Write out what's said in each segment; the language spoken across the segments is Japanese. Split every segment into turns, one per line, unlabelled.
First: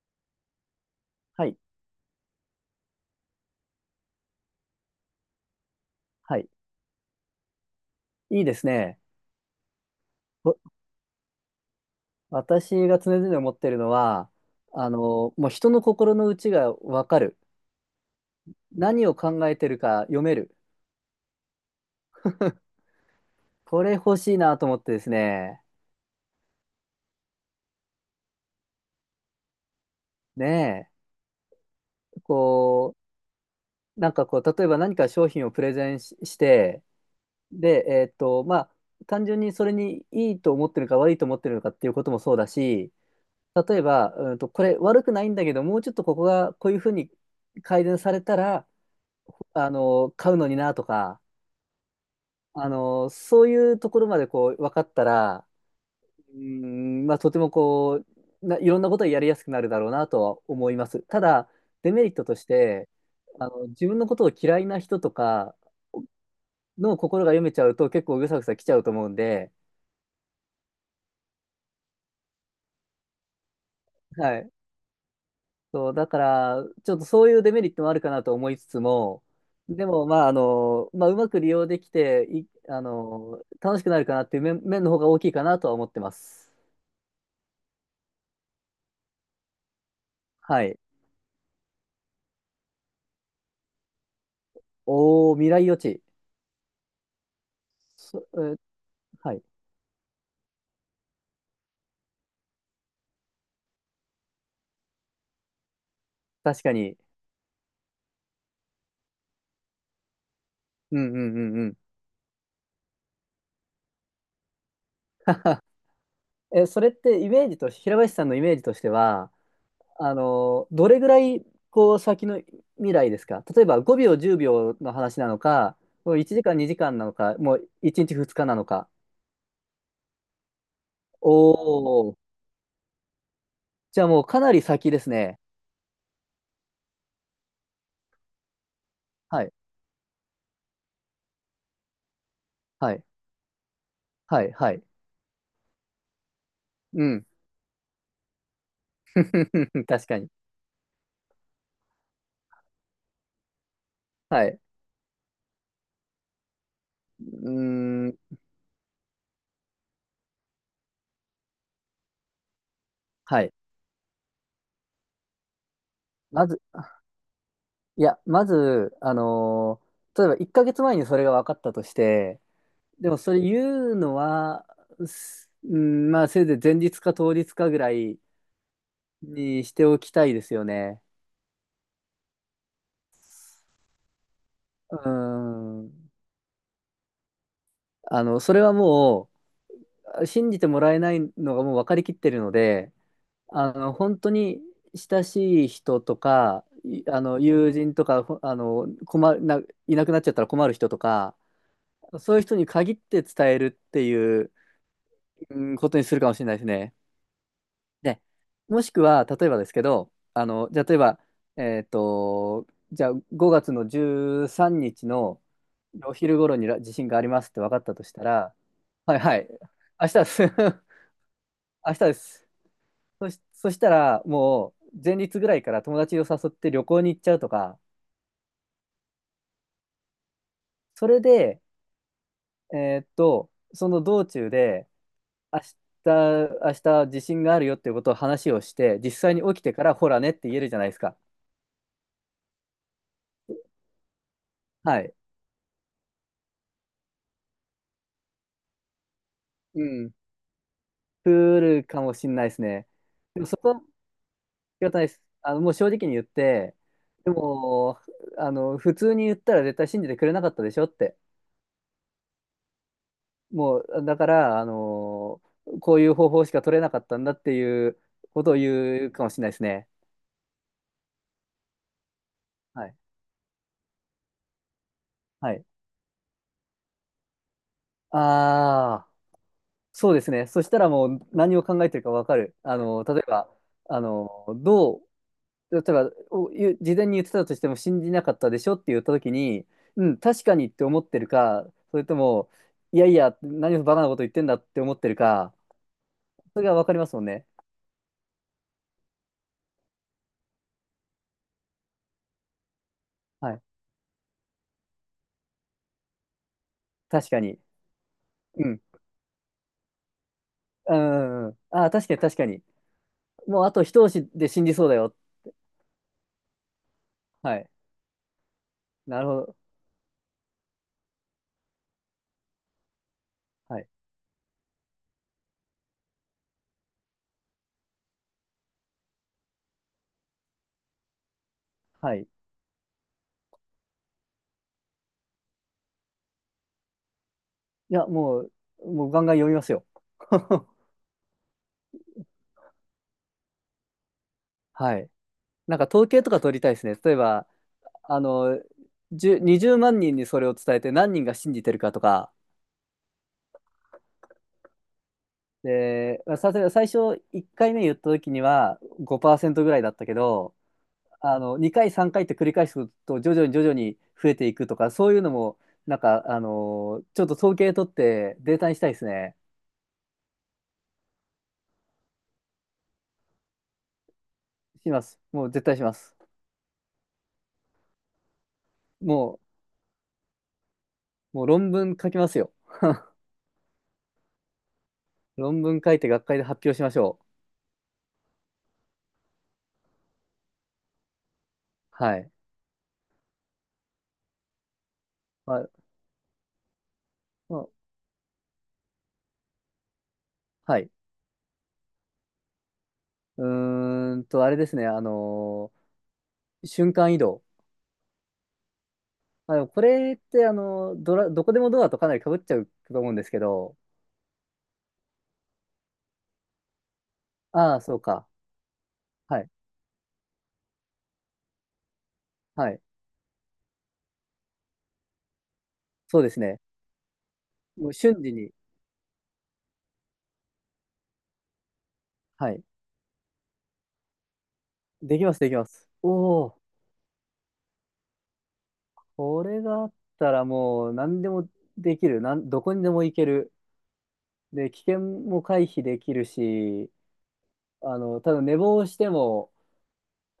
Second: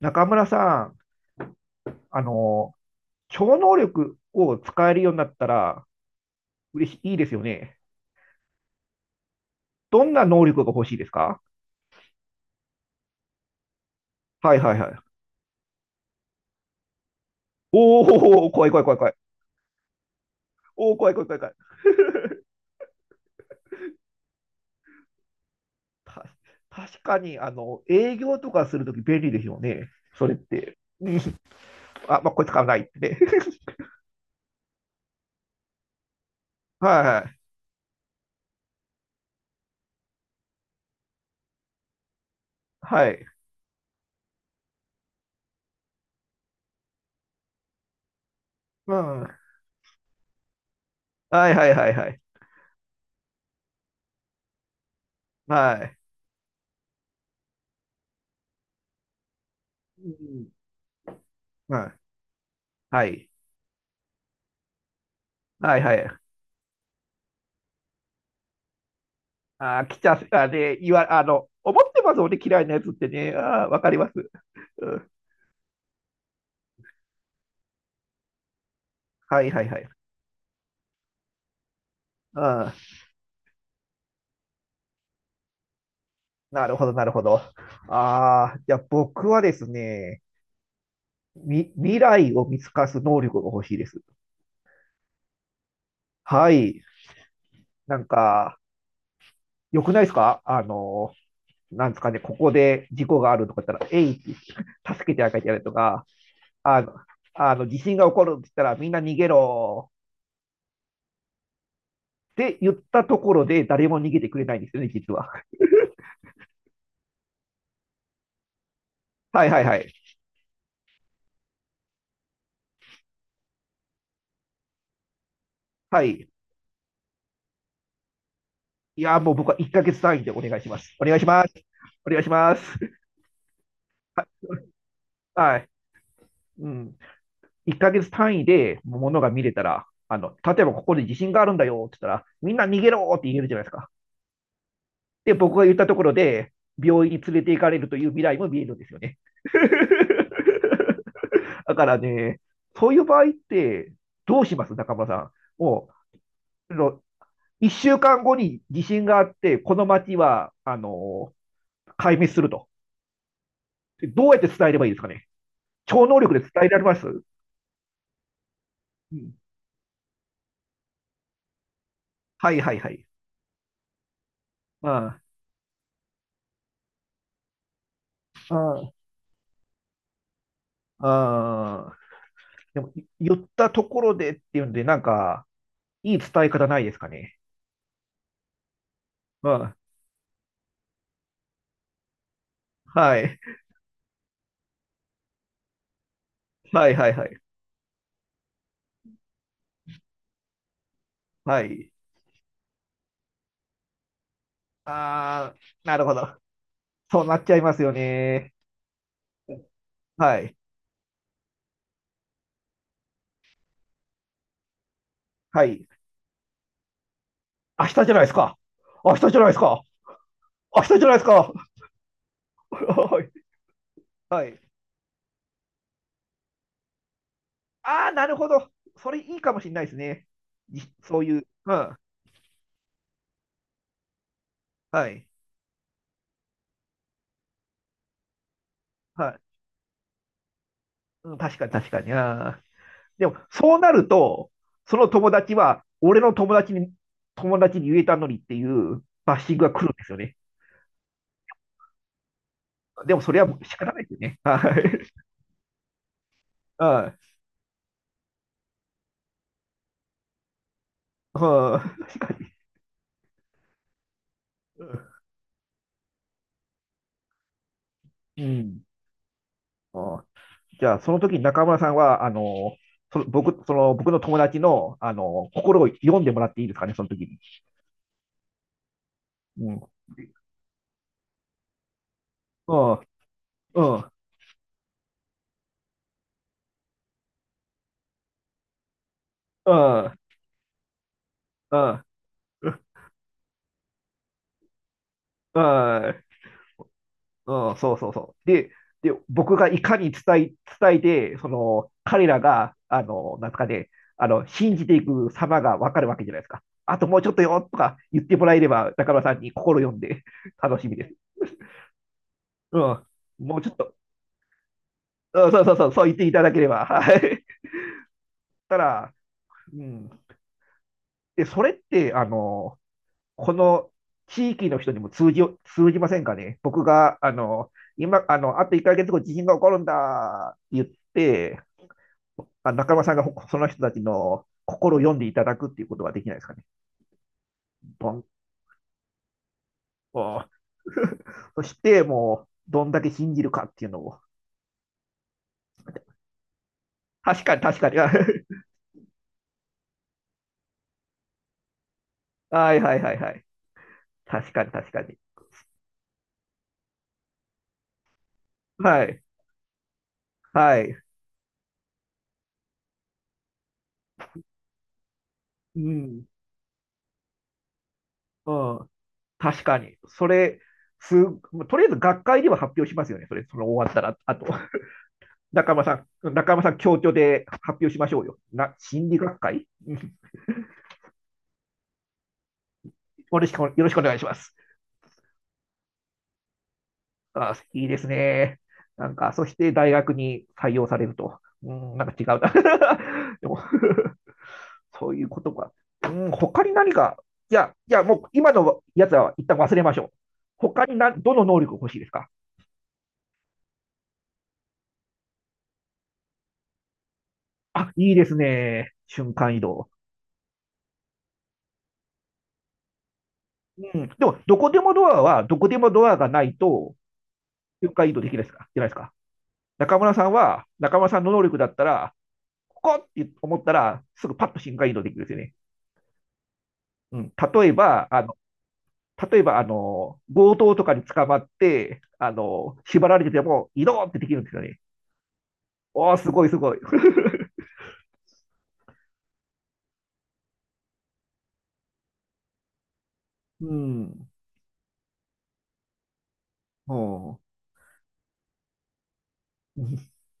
中村さん、
はい。
あの、超能力を使えるようになったら
はい。
嬉しい、いいですよね。
いいですね。
どんな能
わ
力が欲しいですか？
私が常々思ってるのは、
はいはいはい。
もう人の心の内がわかる。
おお、怖い怖い怖い
何
怖い。
を考えてるか読める。
おお、怖い怖い怖い怖い。
これ欲しいなと思ってですね。
た、確かに、営業とかするとき便利ですよね。それって。
ね
うん。
え。
あ、まあ、これ使わないっ
こ
てね。
う、例えば何か商品をプレゼンし、して、
はい
で、まあ、単純にそれにいいと思ってるか悪いと思ってるのかっていうこともそうだし、
はい。はい。
例えば、これ悪くないんだけど、もうちょっとここがこういうふうに改善されたら、
うん。
買うのになとか、
はいはいはいはい。
そういうところまでこう、分かったら、
はい。
まあ、とてもこう、いろんなことをやりやすくなるだろうな
う
とは
ん。
思います。ただ、
は
デ
い。
メリットとして、自分のことを嫌いな人とか
はいはい。
の心が読めちゃうと結構ぐさぐさ来ちゃうと思うんで、
ああ来ちゃう、あ、で、思ってます、ね嫌いなやつってね。ああわかります。
はい。
うん。
そう、だから、ちょっとそういうデメリットもあるかなと思いつつも、
はいはいは
で
い。
も、まあ、うまく利用できて、
う
い、
ん、
あの、楽しくなるかなっていう面の方が大きいかなとは思ってます。
なるほど、なるほど。ああ、じゃあ僕はですね、
はい。
未来を見透かす能力が欲しいです。
おー、未来予知。
はい。なん
そ、え
か、
ーはい。
良くないですか？なんですかね、ここで事故があるとか言ったら、えいって助けてあげてやるとか、
確か
あの、
に。
あの地震が起こるって言ったら、みんな逃げろ
うんうんうんうん。
って言ったところで、誰も逃げてくれないんですよね、実は。
え、それってイメージと、平林さんのイメージとしては、
はいはいはい。
どれぐらい、こう、先の未来ですか？例えば5秒、10秒の話なのか、
は
もう
い。
1時間、2時間なのか、もう1日、2日なのか。
いや、もう僕は1ヶ月単位でお願いします。お願いします。お
おー、
願いします。
じゃあもうか なり先ですね。
はい。うん。1ヶ月単位でものが見
は
れ
い、
たら、例えばここで地震があるんだよって言ったら、みんな逃げ
はい、
ろって言えるじゃないですか。
はい、はい。
で、僕が言ったところで、
う
病院に
ん。
連れて行かれるという未来も見えるんですよね。
確かに。
だからね、そういう場合って、ど
は
う
い。
し
う
ます中村さん？もう、
ー
1週間
ん、
後に地震があって、この町は、壊滅すると。
はい。
どうやって伝えればいいですかね？超能力で
ま
伝
ず、
えられます？う
いや、まず、
ん。
例えば1ヶ月前にそれが分かったとして、
はいはいはい。
でもそれ言うのは、
あ
すうん、まあせいぜい前日か当日かぐらい
あ、あ
にしておきたいですよね。
あ、ああ。でも、言ったところでっていうんで、なん
う
か、
ん。
いい伝え方ないですかね？
それはも
うん。
う、信じてもらえないのがもう分かりきってるので、
はい。
本当に親しい人とか、
はい
い
はい
あ
は
の、
い。
友人とか、ほあの、困るな、いなくなっちゃったら困る人とか、
はい。
そういう人に限って伝えるっていう、
ああ、
うん、こ
な
と
る
に
ほ
するかも
ど。
しれないですね。
そうなっちゃいますよ
で、
ね。
もしくは、例えばですけど、
は
あ
い。
の、じゃあ、例えば、えっと、じゃあ、5月の13日の
はい。
お昼頃にら地震がありますって分かっ
明日
たと
じ
し
ゃない
た
です
ら、
か。明
はい
日
は
じゃない
い、
ですか。
明日です。
明日じゃないですか。
明日です。
はい。
そしたら、
はい。
もう、前日ぐらいから友達を誘って旅行に行っちゃうとか、
ああ、なるほど。それいいかもしれないですね。
そ
そ
れ
ういう。
で、
うん。
その道中で、
はい。
明明日地震があるよっていうことを話をして、実
は
際
い。
に起きてから、ほらねって言えるじゃないですか。
うん、確かに確かに。ああ。でも、そうなると、そ
は
の
い。
友達は、俺の友達に、友達に言えたのにっていうバッシングが来
う
るんです
ん。
よね。
来るかもしんないですね。
でも、それ
で
は
もそ
もう
こ
仕
は仕
方ないですよね。は
方ないです。
い。
もう正直に言って、でも、普通に言ったら絶対信じてくれなかったでしょって。
うん、確か
もう、だから、こういう方法しか取れなかったんだっていう
に。
こ
う
とを
ん。
言うかもしれないですね。
ああ。じゃあ、その時に中村さんは、
はい。
その僕の友達の、
はい。
心を読んでもらっていいですかね、その時に。
ああ、そうですね。そしたらもう何を考えてるかわかる。
う
あ
ん。
の、例えば、
う
あ
ん。
の、どう例えばお言う事前に言ってたとしても信じなかったでしょって言った時に、
うん。
う
う
ん、
ん。
確かにって思ってるか、
う
そ
ん。
れとも、いやいや、何をバカなこと言ってんだって思ってるか、
うん
それが分かりますもんね。
うん、そうそうそう。で、僕がいかに伝えて、その、彼らが、なん
は
す
い。
かね、信じていく様がわかるわけじゃないですか。あともうち
確
ょっ
か
と
に。
よとか言ってもらえれ
うん。
ば、中村さんに心読んで楽し
う
みです。
んうんうん。ああ、確かに確かに。
うん。もう
もう
ちょ
あ
っ
と
と、
一押しで信じそうだよ。
うん、そうそうそう、そう言っていただければ。はい。
はい。
たら、
なるほど。
うん。で、それって、こ
はい。
の地域の人にも通じませんかね。僕が、今、あと1ヶ月後、地震が起こるんだって言って、
はい。い
あ、中村さんがその人たちの心を読んでいただくっていうことはできないですかね？
や、
ポン
もうガンガン読みますよ。
と。 そして、もう、どんだけ信じるかっていうのを。
はい。なんか統計とか取りたいですね。例え
確
ば、
かに、確かに。は
あの、10 20万人にそれを伝えて何人が信じてるかとか、
いはいはいはい。確かに、確かに。
で、まあさすがに最初1回目言った時には
はい、
5%ぐらいだったけど、
はい。
2回3回って繰り返すと徐々に徐々に増えていくとか、そういうのも
う
なんか
ん、
ちょっと統計取って
う
データにした
ん。
いですね。
確かに。それ、す、とりあえず学会では発表しますよね。それ、その終わったら、あと。
します。もう絶
中
対し
山
ま
さ
す。
ん、中山さん、協調で発表しましょうよ。心理学
も
会。うん。
もう論文書きますよ。
よろしくよろしくお願いします。
論文書いて学会で発表しましょう。
あ、好きですね。なんか、そして大学に採用されると。うん、なんか
は
違う
い。
な。でも。 そういうこと
ま
か。
あ、
うん、他に何か、い
まあ
や、いや、もう今のやつは一旦忘れましょう。
は
他
い。
にどの能力が欲しいですか？
あれですね。瞬間移動。
あ、いいですね。瞬間移
こ
動。
れってあのドラ、どこでもドアとかなり被っちゃうと思うんですけど、
うん。でも、どこでもドアは、どこでもドアがないと、
ああ、
瞬
そう
間移動
か。
できないですかじゃないですか。
はい。
中村さんの能力だったら、
はい。
ここって思ったら、すぐパッと瞬間移動できるんですよね。
そうですね。
うん。例え
もう
ば、あ
瞬時
の、
に。
例えば、あの、強盗とかに捕まって、
はい。
縛られてても、移動ってできるんですよね。
できます、できます。お
おー、すごいす
お、
ごい。
これがあったらもう何でもできる。どこにでも行ける。
うん。
で、危険も回避できるし、
おー。
ただ寝坊しても、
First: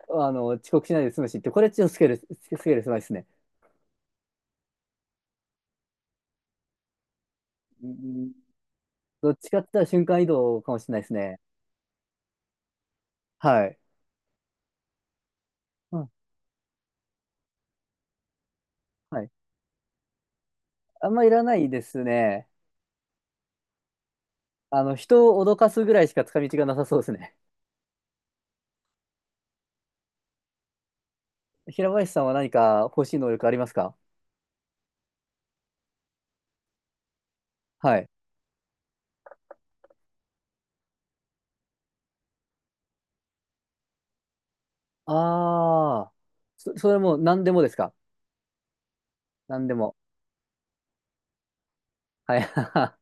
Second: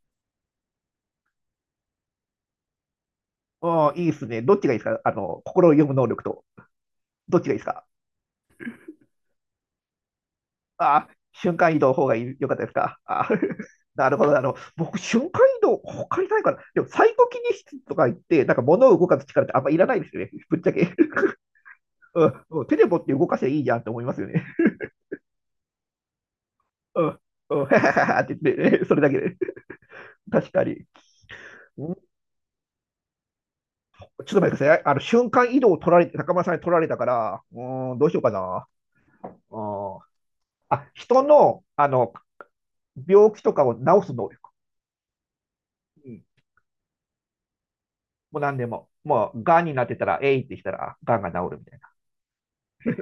遅刻しないで済むしって、これちょっとスケール狭いですね。
おー、いいですね。どっちがいいですか？あの、心を読む能力と。どっちがいいですか？
うん、どっちかって言ったら瞬間移動かもしれないで
あ
す
ー、
ね。
瞬間移動の方が良かったですか？あー。
は い。
なるほど。僕、瞬間移動、
うん、
他にないから。でも、サイコキネシスとか言って、なんか物を動か
は
す
い。
力ってあんまいらないですよね。ぶっちゃけ。
あ んまいらないです
うん
ね。
うん、手で持って動かせばいいじゃんって思いますよね。
人を脅かすぐらいしか使い道がなさそう
う
です
ん、
ね。
うん、って言って、ね、それだけで。確かに。
平
うん。
林さんは何か欲しい能力ありますか？
ちょっと待ってください。瞬間移動を取られて、高村さんに取られたから、うーん、
は
どう
い。
しようかな。うん。あ、人の、病気とかを治す能力。
あ
う
あ、
ん。
それも何でもですか？
もう何でも。もう、癌
何
に
で
なって
も。
たら、えいってしたら、癌が治るみたい
はい。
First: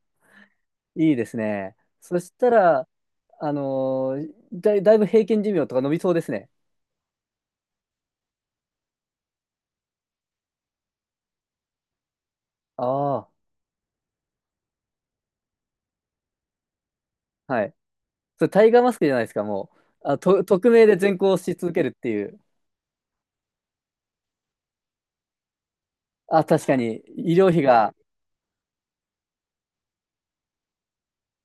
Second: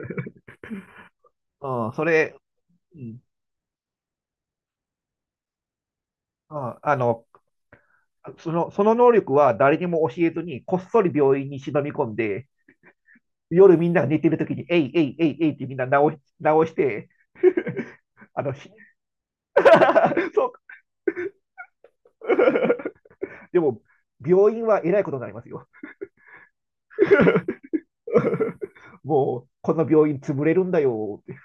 いいですね。
な。うん、そ
そし
れ、
たら、
うん、
だいぶ平均寿命とか伸びそうですね。
うん。その能力は誰にも教えずに、こっそり病院に忍び込んで、
ああ、
夜みんなが寝てるときに、えいえいえいえいってみんな治して、
はい。
あ
それ
の、
タ
し
イガーマスクじゃないですか、もう。
そう。
匿名で善行し続けるっていう。
でも、病院はえらいことになりますよ。
確かに、医療 費が、
もう、この病院潰れるんだよって。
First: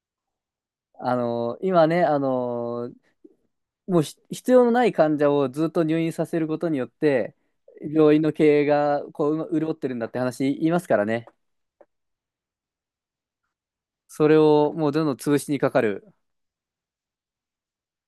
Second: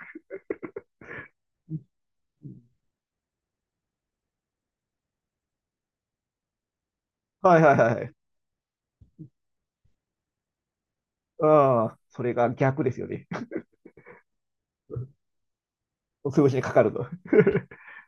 今ね、もう必要のない患者をずっと入院させることによって、
はいはいはい。
病院の経営がこううま潤ってるんだって話言いますからね。
うん。それが逆ですよね。
それをもうどんどん 潰しにかかる。
潰しにかかるの。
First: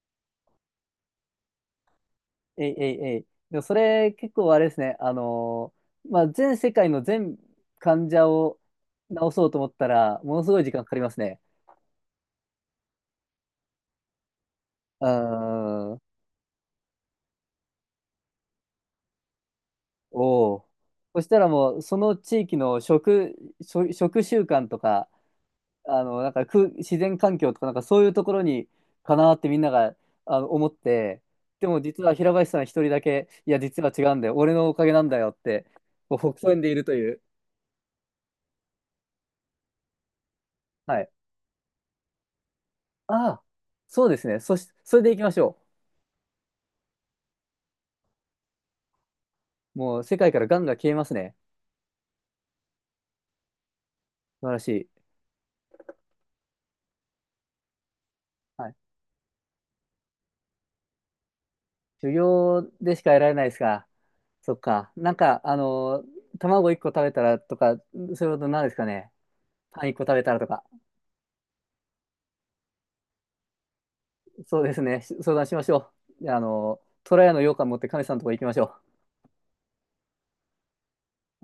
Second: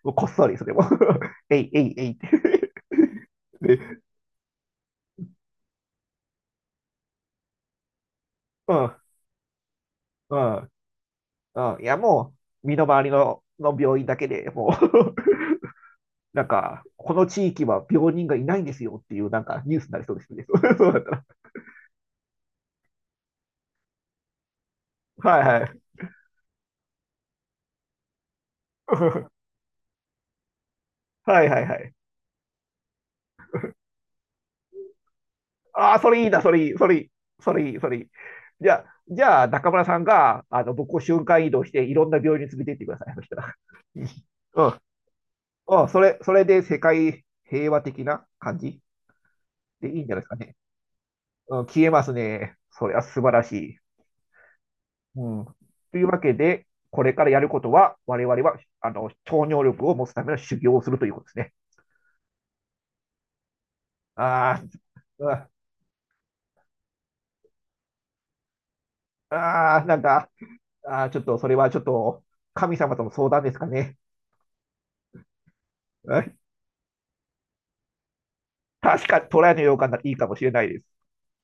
もうこっそり、それも。えいえいえいっ
え
て。
いえいえい。で もそ
で、
れ結構あれですね、まあ、全世界の全患者を
うん、
治そうと思ったら、
う
ものす
ん、
ごい時間かかりますね。
うん。いや、もう、身の回りの病院だけでもう。
う ーん。
なんか、この地域は病人がいないんですよっていう、なんか、ニュースになりそうですね。
おお。
そうだった
そ
ら。
したらもう、その地域の食習慣とか、
はいはい。
なんか自然環境とか、なんかそういうところにかなっ てみんなが思って、
はいはい
で
は
も
い。
実は平林さん一人だけ、いや、実は違うんだよ、俺のおかげなんだよって、
ああ、そ
こう
れいい
ほく
な、
そ
そ
笑ん
れい
で
い、
いる
そ
と
れいい、
いう。
それいい、それいい。じゃあ、じゃあ、中村さんが、僕を
はい。
瞬間移動して、いろんな病院に連れて行ってください。そし
あ
た
あ、
ら。
そうですね。それでいきましょ
うん。うん、それで世界平和的な感じ
う。
で
も
い
う
いんじゃ
世
ないです
界
か
から
ね。
ガンが消えますね。
うん、消えますね。それは素晴らしい。
素晴らしい。
うん。というわけで、これからやることは、我々は、
はい。
超能力を持つための修行をするということですね。
修行でしか得られないですか？そっ
あ
か。なんか、
あ、
卵1個食べたらとか、そういうことなんですかね。
ああ、
パン1
なん
個食べ
か、
たらとか。
あ、ちょっと、それはちょっと、神様との相談ですかね。
そうですね。相談しましょ
は
う。
い、
トラヤの羊羹持ってカメさんのとこ行きましょう。
確かにトライのようかないいかもしれないです。